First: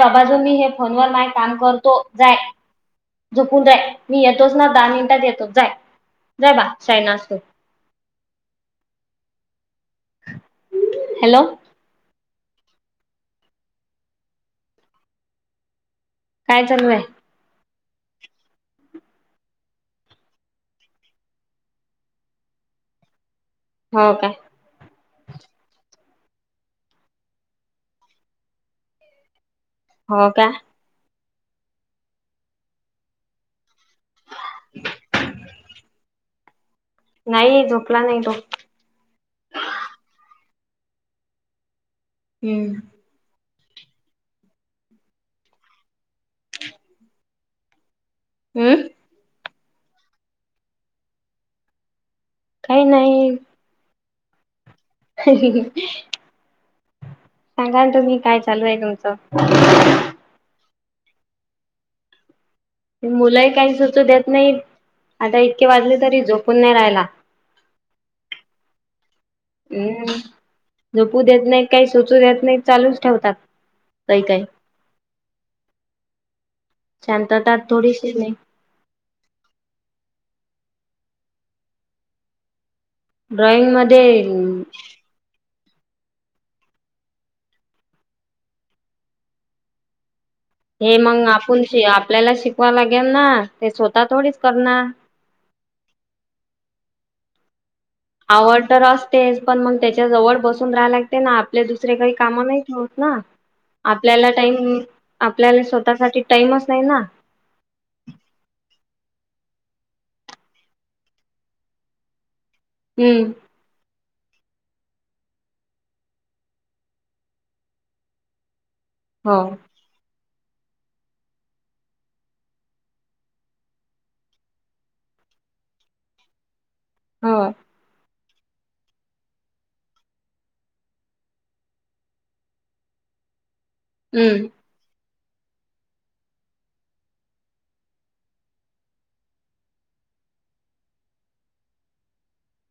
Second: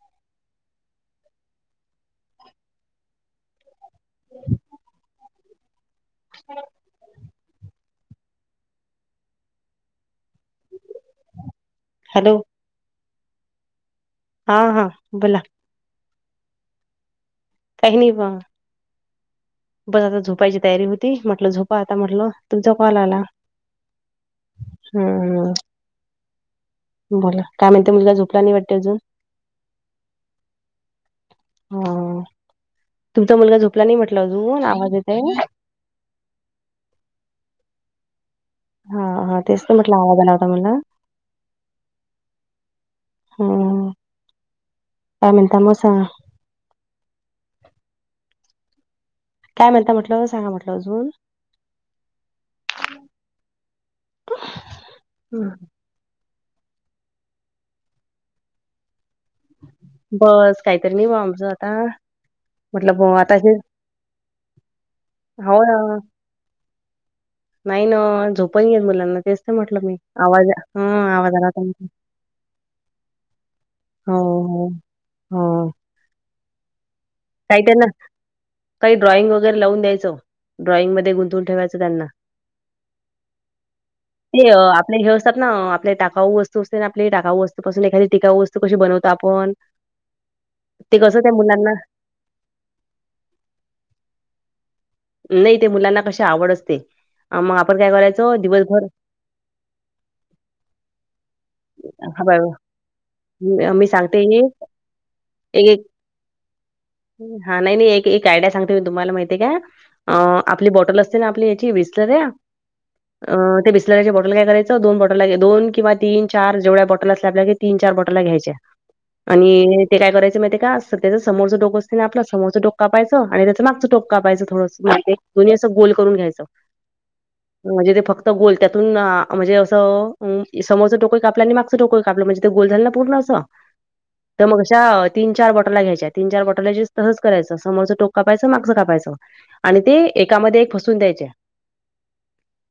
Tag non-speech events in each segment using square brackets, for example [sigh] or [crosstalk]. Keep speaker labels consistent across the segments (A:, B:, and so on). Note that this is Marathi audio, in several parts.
A: बाबा जो मी हे फोन व माय काम करतो जाय. झोपून जाय मी येतोच ना दहा मिनिटात येतोच जाय जाय बा शहाणा आहेस तू. हॅलो!
B: हॅलो! हा हा बोला!
A: काय चालूय
B: काहीनी प बस आता झोपायची तयारी होती म्हटलं झोपा आता म्हटलं तुमचा कॉल आला
A: हो काय
B: हम्म हम. बोला काय म्हणतीुला झोपला नाही वाटते अजून.
A: हो का
B: हा तुमचा मुलगा झोपला नाही म्हटलं अजून आवाज येतय
A: नाही झोपला नाही तो
B: हा हा तेच तर म्हटलं आवाज आलावता मला
A: हम्म
B: ह काय मिनट म सग
A: हम्म
B: काय म्हणता म्हटलं सांगा म्हटलं अजून
A: काही नाही
B: ह
A: ह सांगा ना तुम्ही काय चालू आहे तुमचं
B: बस काहीतरी नाही भा आमचं आता म्हटलं ब आता
A: मुलंही
B: हे
A: काही सुचू देत नाही आता
B: हो
A: इतके
B: ना
A: वाजले तरी झोपून नाही राहिला
B: नाही ना झोपण घेेत मुलांना तेच तर म्हटलं मी
A: हम्म
B: आवाज ह आवाजला
A: त चालूच ठेवतात
B: हो
A: काही काही
B: हो हो
A: शांत तर
B: काही त्यांना
A: थोडीशी नाही
B: काही ड्रॉइंग वगैरे लावून द्यायचं ड्रॉइंगमध्ये गुंतून ठेवायचं त्यांना
A: ड्रॉईंग मध्ये.
B: ते अ, आपले हे असतात ना आपले टाकाऊ वस्तू असते आपली टाकाऊ वस्तूपसून एखादी टिकाऊ वस्ू कशी बनवतो आपण
A: हे
B: ते कसं
A: मग
B: त्या
A: आपण
B: मुलांना
A: श आपल्याला शिकवा लागेल ना ते स्वतः थोडीच करणार
B: नाही ते मुलांना कशी आवड असते मग आपण काय करायचं
A: आवड तर असतेच पण मग त्याच्या जवळ बसून राहाय लागते ना आपले दुसरे काही
B: हा बा
A: काम नाही ठेवत ना
B: मी सांगते
A: आपल्याला टाईम
B: एक
A: आपल्याला
B: एक
A: स्वतःसाठी टाईमच नाही ना
B: हा नाही नाही एक आयडि सगतेो मी तुम्हाला माहिती आहे का अ आपली बॉटल असते ना आपली याची विसलर्या
A: हम्म
B: ते. बॉटल कायं दोन बटला दोनिं तीन चार जेवढ्या बटल असल्या क तीन चार बटला घ्यायच्या.
A: हो.
B: आणि ते काय करायं माहि ते का सध्याच्या समोरं ोक असते ना आप समोर डोका पाहायं आणि त्याच मागं टोका पाहायं थोडं े दोन्ही असं गोल करून घ्यायच
A: हो
B: म्हणजे ते फक्त. गोल त्यातून म्हणजे असं समोरच टोको कापला आणि मागचं टोकोय कापलं म्हणजे ते गोल झालेला पूर्ण. ते
A: हम्म
B: मग. तीन चार बॉटलला घ्यायच्या तीन चार बॉटल तहच करायचं समोरं टोक कापायचं मागचं कापायचं आणि ते एकामध्ये एक फसून द्यायचे.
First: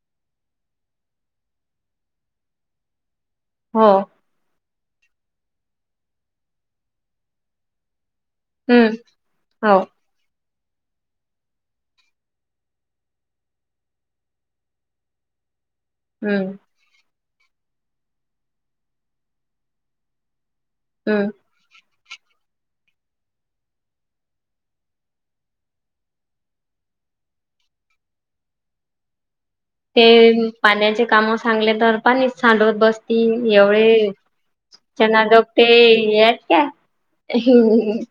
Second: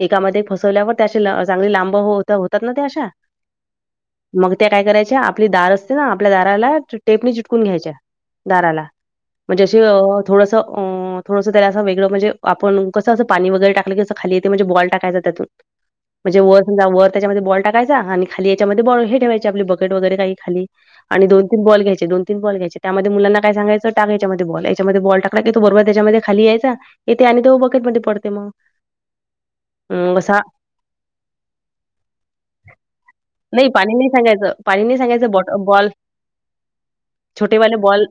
B: एकामध्ये फसवल्यावर त्या अशी चांगली लांब होतात ना त्या अशा.
A: हो
B: मग ते काय करायचे आपली दार असते ना आपल्या दाराला टेपणी चिटकून घ्यायच्या दाराला
A: हम्म
B: म्हणजे
A: हो
B: अ अ थोडस अ थोडस असं वेगं म्हणजे आपण कसं पाणीगरे टाकलं कीं खाली येत म्हणजे बॉल टाकायचा त्यातून. म्हणजे
A: हम्म
B: वर समजा वर त्याच्यामध्ये बॉल टाकायचा आणि खाली याच्यामध्ये बॉल हे ठेवायची आपली बकेट वगैरे काही खाली आणि
A: हम्म.
B: दोन. ती बॉल घ्यायचेो तीन बल घ्यायच्यामध्ये मुलां काय सांगायं टा याच्यामध्ये बॉल याच्यामध्येॉ टाकका क तो बरोबर त्याच्यामध्ये. खाली यायचा येथे आणि तो बकेट मध्ये पडते मग.
A: [inaudible]
B: अं, असा
A: ते पाण्याचे कामं सांगले तर पाणीच सांडवत बसती
B: नाही पाणी नाही
A: एवढे
B: सांगायचं, पाणी नाही
A: त्यांना
B: सांगायचं बॉट
A: डॉक्टे
B: बॉल
A: आहेत का
B: छोटेवाले
A: हम्म
B: बॉल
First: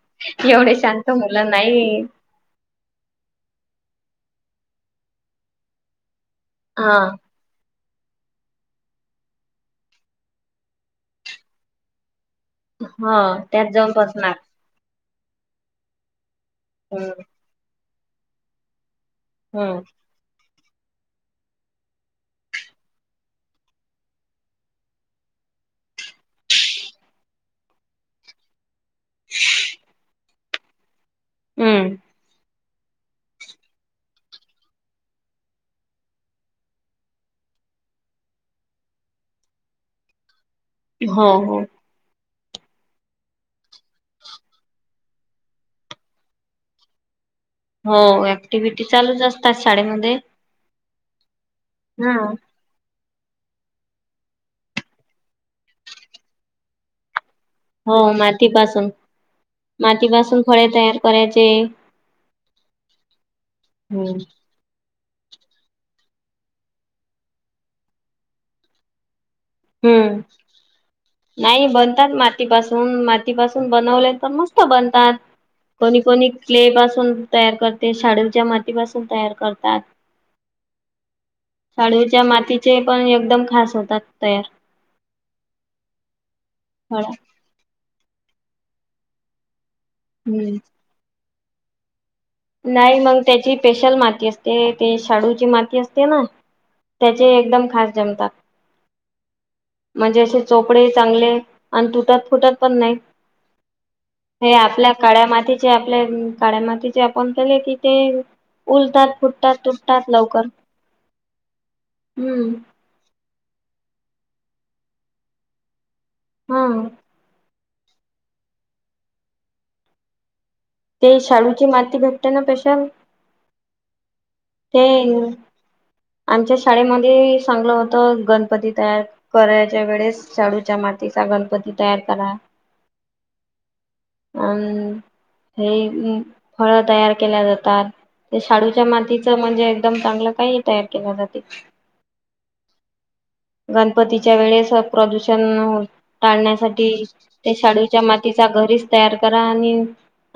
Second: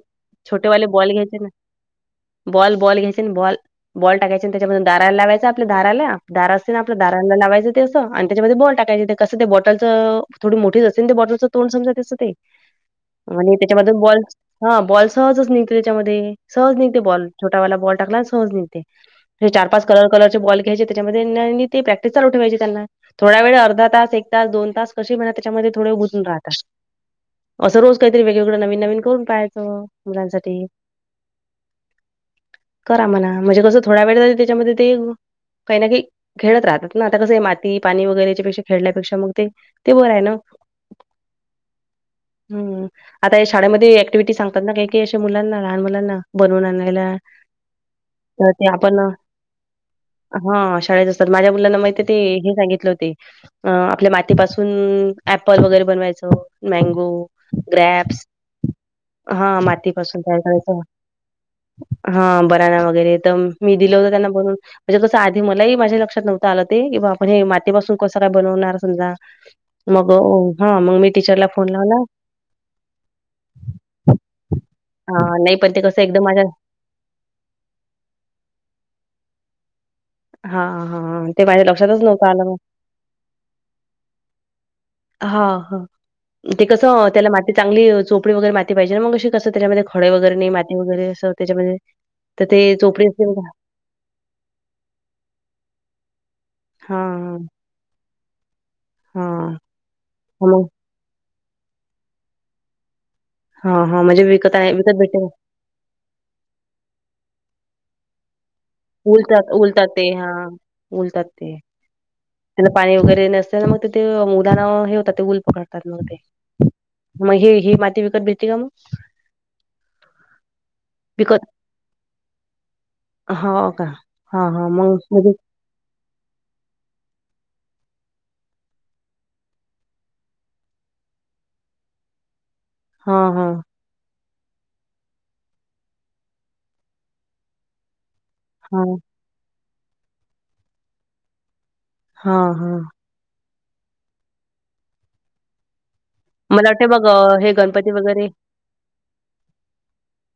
A: एवढे
B: छोटेवाले
A: शांत
B: बॉल घ्यायचे ना
A: मुलं नाही
B: बॉल बॉल घ्यायचे बॉल बॉल टाकाय त्याच्याम दाराला लावायचा आपल्या दाराला दारा असे ना आपल्या
A: हा
B: दारां लावायचं असं आणि त्याच्यामध्ये बॉल टाकायं ते कसं ते बॉटलचं थोडी मोठीच असे तर ते बॉटलच तोंड समजा तसं ते
A: हा
B: मण
A: त्यात जाऊन
B: त्याच्यामध्येदून बॉल......
A: बसणार
B: हा बॉल सहजच निघते त्याच्यामध्ये सहज निघते
A: हम्म
B: बॉल छोटा वला बॉल टाकला सहज निघते हे चार
A: हम्म
B: पाच कलर कलरचे बॉल घ्यायचे त्याच्यामध्ये ते प्रॅक्टिस चालू ठेवायचे त्यांना थोड्या वेळ अर्धा तास एक तास दोन तास कशी म्हणत त्याच्यामध्ये थोडे उजून राहतात असं रोज काहीतरी वेगवेगळं नवीन नवीन करून पाहायचं मुलांसाठी
A: हम्म
B: करा म्हणा म्हणजे कसं थोडा वेळ झा त्याच्यामध्ये ते काही ना काही खेळत राहतात ना आता कसं आहे माती पाणी वगैरेच्या पेक्षा खेळल्यापेक्षा मग ते ते बरं आहे ना
A: हो हो
B: हम्म... आता शाळेमध्ये ऍक्टिव्हटी सांगतात ना काही की अशे मुलांना लहान मुलांना बनवून आणायला....
A: हो
B: तर ते
A: ऍक्टिव्हटी
B: आपण
A: चालूच असतात शाळेमध्ये..
B: हा शाळेत असतात माझ्या मुलांना माहिती
A: हा
B: की हे सांगितलं होती.... अ आपल्या मातीपासून ॲप्पल वगैरे बनवायचं मँगो........
A: हो
B: ग्रॅप्स
A: मातीपासून
B: हा तयार
A: मातीपासून फळे
B: करायचं
A: तयार करायचे....
B: हा बनाना वगैरे तर मी दिलं होत
A: हम्म
B: त्यांना बनून... म्हणजे तसं आधी मलाही माझ्या लक्षात नव्हत आलं ते की बा आपण हे मातीपासून कसं काय बनवणार समजा.... मग अ,
A: हम्म
B: हां, मग मी टीचरला
A: नाही
B: फोन लावला.
A: बनतात मातीपासून मातीपासून बनवले.... मस्त बनतात
B: हां, नाही पण ते
A: कोणी
B: कसं एकदम
A: कोणी
B: माझ्या
A: क्ले पासून.... तयार करते शाडूच्या मातीपासून तयार करतात....
B: हा हा ते माझ्या लक्षातच
A: शाडूच्या
B: नव्हतं आलं म...
A: मातीचे पण एकदम खास होतात तयार....
B: हा हा ते
A: फळ
B: कसं त्याला माती चांगली चोपडी वगैरे माती पाहिजे ना मग अशी कसं त्याच्यामध्ये..... खळे वगैरे नाही
A: हम्म
B: मातीगैरे अस त्याच्यामध्ये.... तर ते
A: नाही
B: चोपडी
A: मग
B: असते बघा
A: त्याची... स्पेशल माती असते ते शाडूची माती असते ना त्याचे एकदम खास जमतात
B: हा...
A: म्हणजे असे चोपडे चांगले आणि तुटत फुटत पण नाही...
B: हा हा म्हणजे विकत आहे विकत भेटे...
A: जे आपल्या काळ्या मातीचे आपण केले तिथे...
B: उलत उलत ते हा उलतात ते...
A: हम्म
B: पाणी वगैरे नसल मग ते ते मुदाना हे होतात ते ऊल पकडतात मग ते....
A: हा
B: मग हे ही माती विकत भेटती का मग
A: ते
B: विकत
A: शाळूची माती भेटतना पशा
B: हो का? हां, हां,
A: ते
B: मग म्हणजे
A: आमच्या शाळेमध्ये चांगलं होत गणपती तयार.... फराळाच्या वेळेत शाडूच्या मातीचा गणपती तयार करा...
B: हा हा..
A: अं हे फळ तयार केल्या जातात... ते शाडूच्या
B: हां,
A: मातीचं म्हणजे एकदम चांगलं काही तयार केल्या जाते..
B: हा हा..
A: गणपतीच्या वेळेस प्रदूषण हो..
B: मला वाटते
A: टाळण्यासाठी
B: मग अ, हे
A: ते
B: गणपती
A: शाडूच्या
B: वगैरे
A: मातीचा घरीच तयार करा आणि...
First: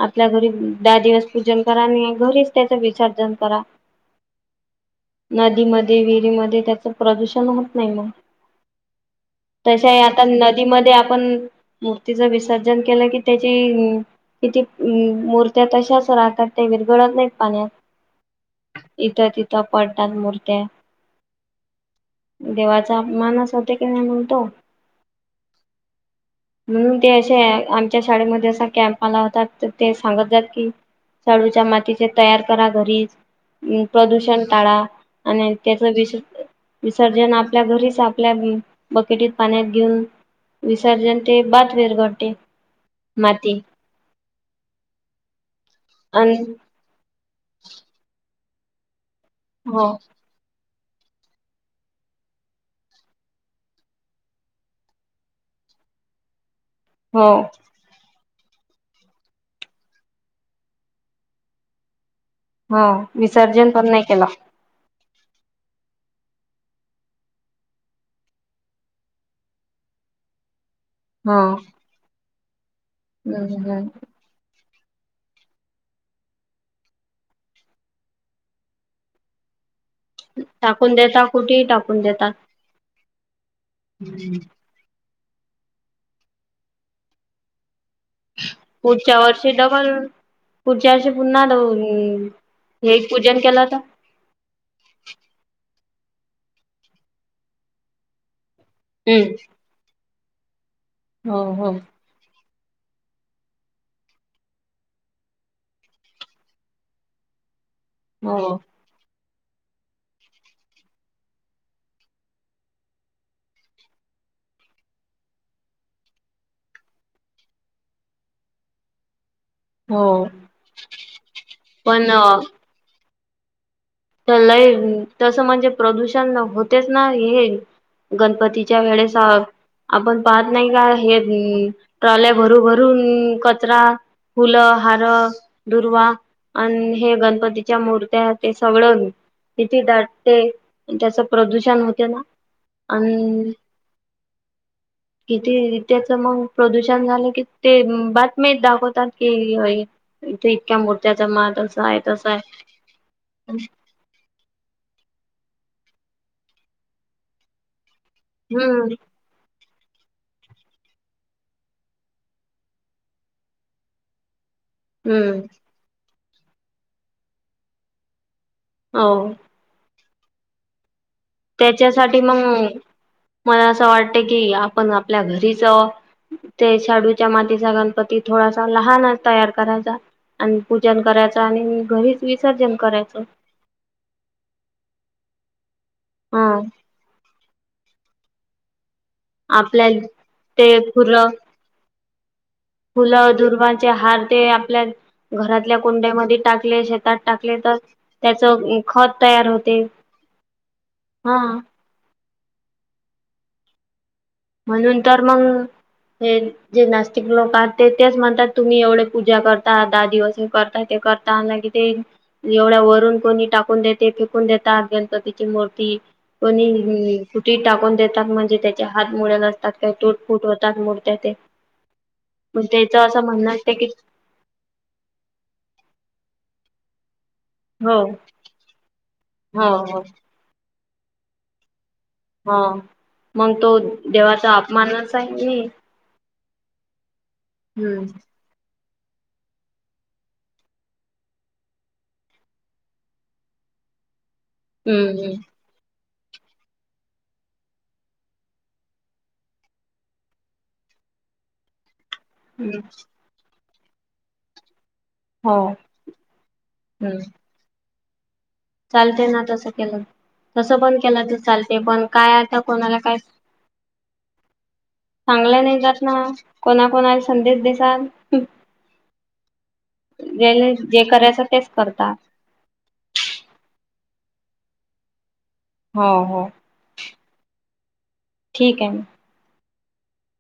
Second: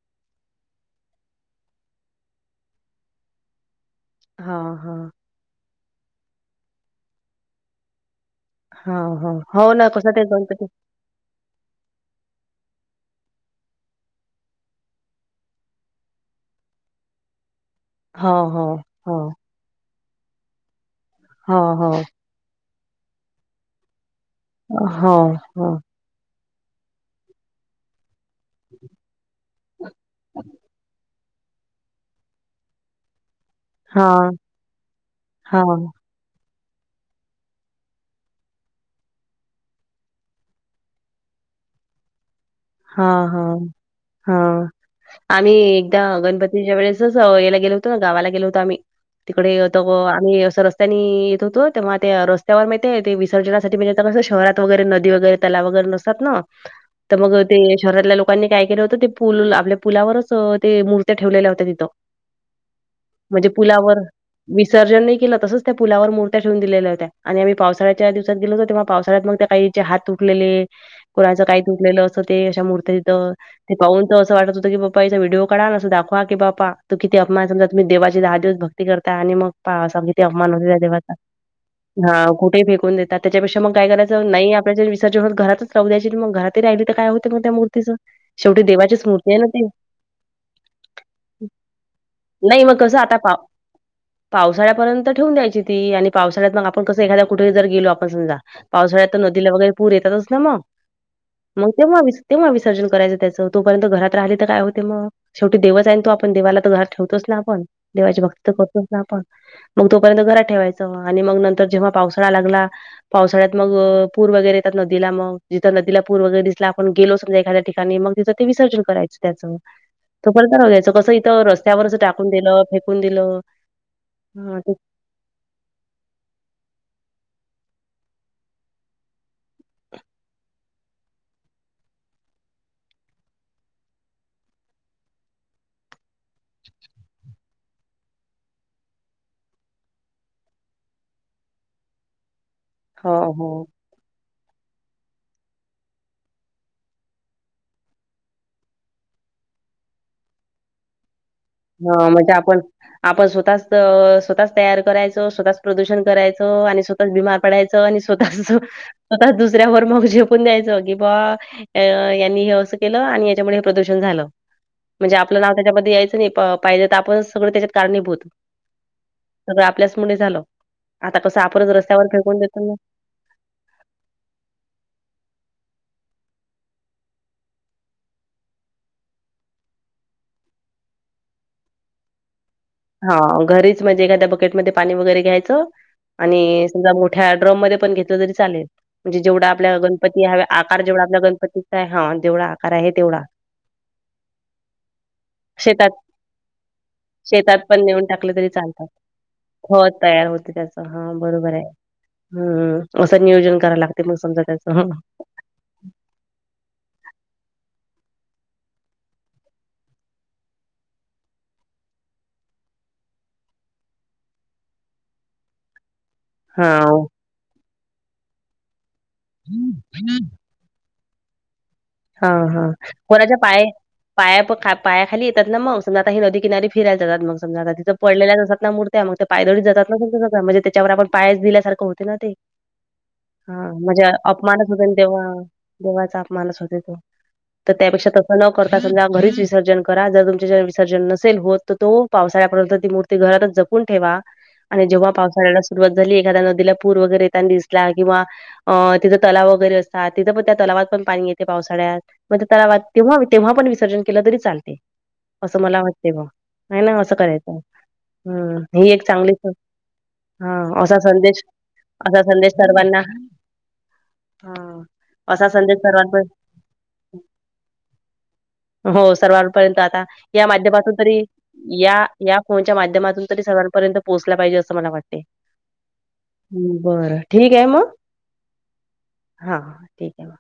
A: आपल्या घरी दहा दिवस पूजन करा आणि घरीच त्याच विसर्जन करा
B: हा हा
A: नदीमध्ये विहिरीमध्ये त्याचं प्रदूषण होत नाही मग
B: हां, हां. हो
A: तस
B: ना. कसं
A: आता
B: ते गणपती
A: नदीमध्ये आपण मूर्तीच विसर्जन केलं की त्याची किती मूर्त्या तशाच राहतात ते विरगळत नाहीत पाण्यात
B: हो हो हो,
A: इथं तिथं पडतात मूर्त
B: हो हो
A: देवाचा अपमानच होते की नाही म्हणतो
B: होा हा
A: म्हणून ते असे आमच्या शाळेमध्ये असा कॅम्प आला होता तर ते सांगत जात की चाळूच्या मातीचे तयार करा घरीच
B: हां,
A: प्रदूषण टाळा आणि त्याच
B: हां,
A: विष विसर्जन आपल्या घरीच आपल्या बकेटीत पाण्यात घेऊन विसर्जन ते बाद फेरघडते
B: हा हा हा आणि एकदा
A: अ
B: गणपतीच्या वेळेस याला गेलो होतो ना गावाला गेलो होतो आम्ही तिकडे
A: हो
B: आम्ही असस्त नी येत होतो तेव्हा ते रस्त्यावर माह ते विसर्जनासाठी मज कसं शहरात वगैरे नदी वगैरे तला वगैरे नस ात ना तर
A: हो
B: मग ते शहरातल्या लोकांनी काय केलं होतं ते पूल आपल्या पुलावरच ते मूर्त्या ठेवलेल्या होत्या तिथं
A: हो
B: म्हणजे
A: विसर्जन पण
B: पुलावर
A: नाही केलं
B: विसर्जन नाही केलं तसंच त्या पुलावर मूर््याेवून दिलेल्या होत्या आणि आम्ही पावसाळ्याच्या दिवसात गेल होतो तेव्हा पावसा्यात मग त्या काही चे हात तुटलेले
A: ह
B: कुलाच काही तुटलेलं अस ते अशा मूर्तीथ ते पाून त असं वाटत होतं की बा्पा याचा विडिओ काढा अस दाखवाी बापा त किती अपमान समज तुम् देवाची दहा दिव भक् करताय आणि मग पाव सगि ते अवमान होते
A: टाकून
B: त्यावता
A: देता कुठेही टाकून
B: हा
A: देतात
B: कुठे फेकून देतात त्याच्यापेक्षा मग काय करायच नाही आपल्या ज विर्ज होत घरातच राह द्यायची मग घरात राहिली तर काय होते मग त्या तिच शेवटी देवाचीच
A: पुढच्या
B: मूर्ती आहे ना
A: वर्षी
B: ती
A: डबल पुढच्या वर्ष पुन्हा
B: नाही मग कसं
A: हे
B: आता पाव
A: पूजन केलं तर
B: पावसाळ्यापर्यंत ठेवून द्यायची ती आणि पावसाळ्यात मग आपण कसं एखाद्या कुठे जर गेलो आपण समजा पावसाळ्यात
A: हम्म
B: नदीला वगैरे पूर येतातच ना मग
A: हो हो
B: मग तेव्हा तेव्हा विसर्जन करायचं त्याचं तोपर्यंत घरात राहिले तर काय होते मग शेवटी देवच आण तो आपण देवाला तर घर ठेवतोच ना आपण देवाची भक्त तर करतोच ना आपण मग तोपर्यंत घरात ठेवायचं आणि मग नंतर जेव्हा पावसाळा लागला पावसाळ्यात मग पूर वगैरे येतात नदीला मग जिथं नदीला पूर वगैर दिस आपण गेलो समज एखा्यािकाणी मग तिं ते विसर्जन करायं त्याचं
A: हो
B: तो पताना घ्यायचं कसं इथं रस्त्यावरच
A: पण
B: टाकून
A: अ,
B: दिलं फेकून दिलं हा
A: लय
B: ते
A: तसं म्हणजे प्रदूषण होतेच ना हे गणपतीच्या वेळेस आपण पाहत नाही का हे ट्रॉल्या भरू भरून कचरा फुलं हार दुर्वा अन हे गणपतीच्या मूर्त्या ते सगळ किती दाटते त्याच प्रदूषण होते ना
B: हो हो.
A: आणि किती त्याच मग प्रदूषण झालं की ते बातमी दाखवतात की इथे इतक्या मूर्त्याचा मात असा आहे
B: हा
A: तसा
B: म्हणजे
A: आहे
B: आपण आपण स्वतःच स्वतःच तयार करायच स्वतःच प्रदूषण करायचं आणि स्वतःच बिमार पडायचं आणि स्वतःच
A: हम्म
B: आवतच दुसऱ्यावर मग जेपून द्यायचं की बा अ यांनी हे असं केलं आणि याच्यामुळे हे प्रदूषण झालं म्हणजे आपलं
A: हम्म
B: नाव त्याच्यामध्ये यायचं नाही पाहिजे तर आपण सगळं त्याच्यात कारणीभूत
A: हो [unintelligible]
B: सगळं आपल्याचमुळे झालं आता कसं आपणच रस्त्यावर
A: त्याच्यासाठी
B: फेकून
A: मग
B: देतो ना.
A: मला असं वाटत की आपण आपल्या घरीच आहोत. ते शेडूच्या मातीचा गणपती थोडासा लहान तयार करायचा. आणि पूजन करायचं आणि घरीच विसर्जन
B: हा
A: करायचं
B: घरीच म्हणजे एखाद्या बकेटमध्ये पाणी वगैरे घ्यायचं.
A: ह
B: आणि समजा मोठ्या ड्रम मध्ये पण घेतलं तरी चालेल. म्हणजे जेवढा आपल्याला
A: आपल्या
B: गणपती ह
A: ते
B: आकार जेवढा आपल्या
A: फुलं
B: गणपतीचा आहे हा तेवढा. आहे
A: फुलं दुर्वांचे हार ते आपल्या घरातल्या
B: शेतात
A: कुंड्यामध्ये टाकले शेतात टाकले तर
B: पण नेऊन टाकले
A: त्याच
B: तरी चालतात
A: खत तयार होते
B: हो तयार होते त्याच हा बरोबर आहे. हम्म असं नियोजन करायला लागते मग समजा. त्याचं
A: म्हणून तर मंग हे. जे नास्तिक लोक आहेत तेच म्हणतात तुम्ही एवढे पूजा करता दहा दिवस करता ते कर दान किती. एवढ्या वरून कोणी टाकून देते फेकून देतात गणपतीची मूर्ती
B: हा
A: कोणी कुठे टाकून देतात म्हणजे त्याचे हात मुळे नसतात त्याचे [unintelligible]
B: हा हा कोणाच्या पाय
A: असते की
B: पाया प पाया खाली येतात ना मग समजा आता नदी किनारी फिरायला जातात मग. समज तिथ
A: हो
B: पडलेल्या जात ना मूर्त्या मग त्या पादळी
A: हो
B: जात ना
A: हो
B: म्हणजे त्याच्या आपण पाय दिल्या सारख होत. ना ते
A: हो मग
B: हा
A: तो
B: म्हणजे
A: देवाचा
B: अपमानच होते ना तेव्हा.
A: आहे
B: देवाचा अपमानच होतय तो तर
A: हम्म
B: त्यापेक्षा त्याच ना करता समजा घरीच विसर्जन करा जर तुमच्या ज विसर्जन नसेल होत तर तो पावसाळ्यापर्यंत ती मुर्ती ते घरातच जपून ठेवा आणि
A: हम्म
B: जेव्हा
A: हम्म
B: पावसाळ्याला सुरवात झाली एखाद्या नदीला पूर वगैरे येताना दिसला किंवा अ तिथं तलाव वगैरे असतात तिथं पण त्या तलावात पण पाणी येत पावसाळ्यात मग त्याला
A: हम्म
B: तेव्हा तेव्हा पण विसर्जन केलं तरी चालते.
A: हो
B: असं मला वाटते ब नाही ना असं
A: हम्म
B: करायचं हम्.
A: चालते ना तसं केलं तसं
B: असा
A: पण केलं तर
B: संदेश
A: चालते पण
B: असा
A: काय
B: संदेश
A: आता कोणाला
B: सर्वांना
A: काय
B: हा असा
A: चांगलं
B: संदेश
A: नाही जात ना
B: सर्वांपर्यंत
A: कोणा कोणाला संदेश देसाल.
B: हो सर्वांपर्यंत आता या
A: जे
B: माध्यमातून
A: जे
B: तरी
A: करायचं तेच
B: या
A: करतात
B: या फोनच्या माध्यमातून तरी सगळांपर्यंत पोहोचला पाहिजे असं मला वाटते.
A: हो हो.
B: बरं ठीक आहे मग.
A: ठीक आहे म.
B: हां ठीक आहे म.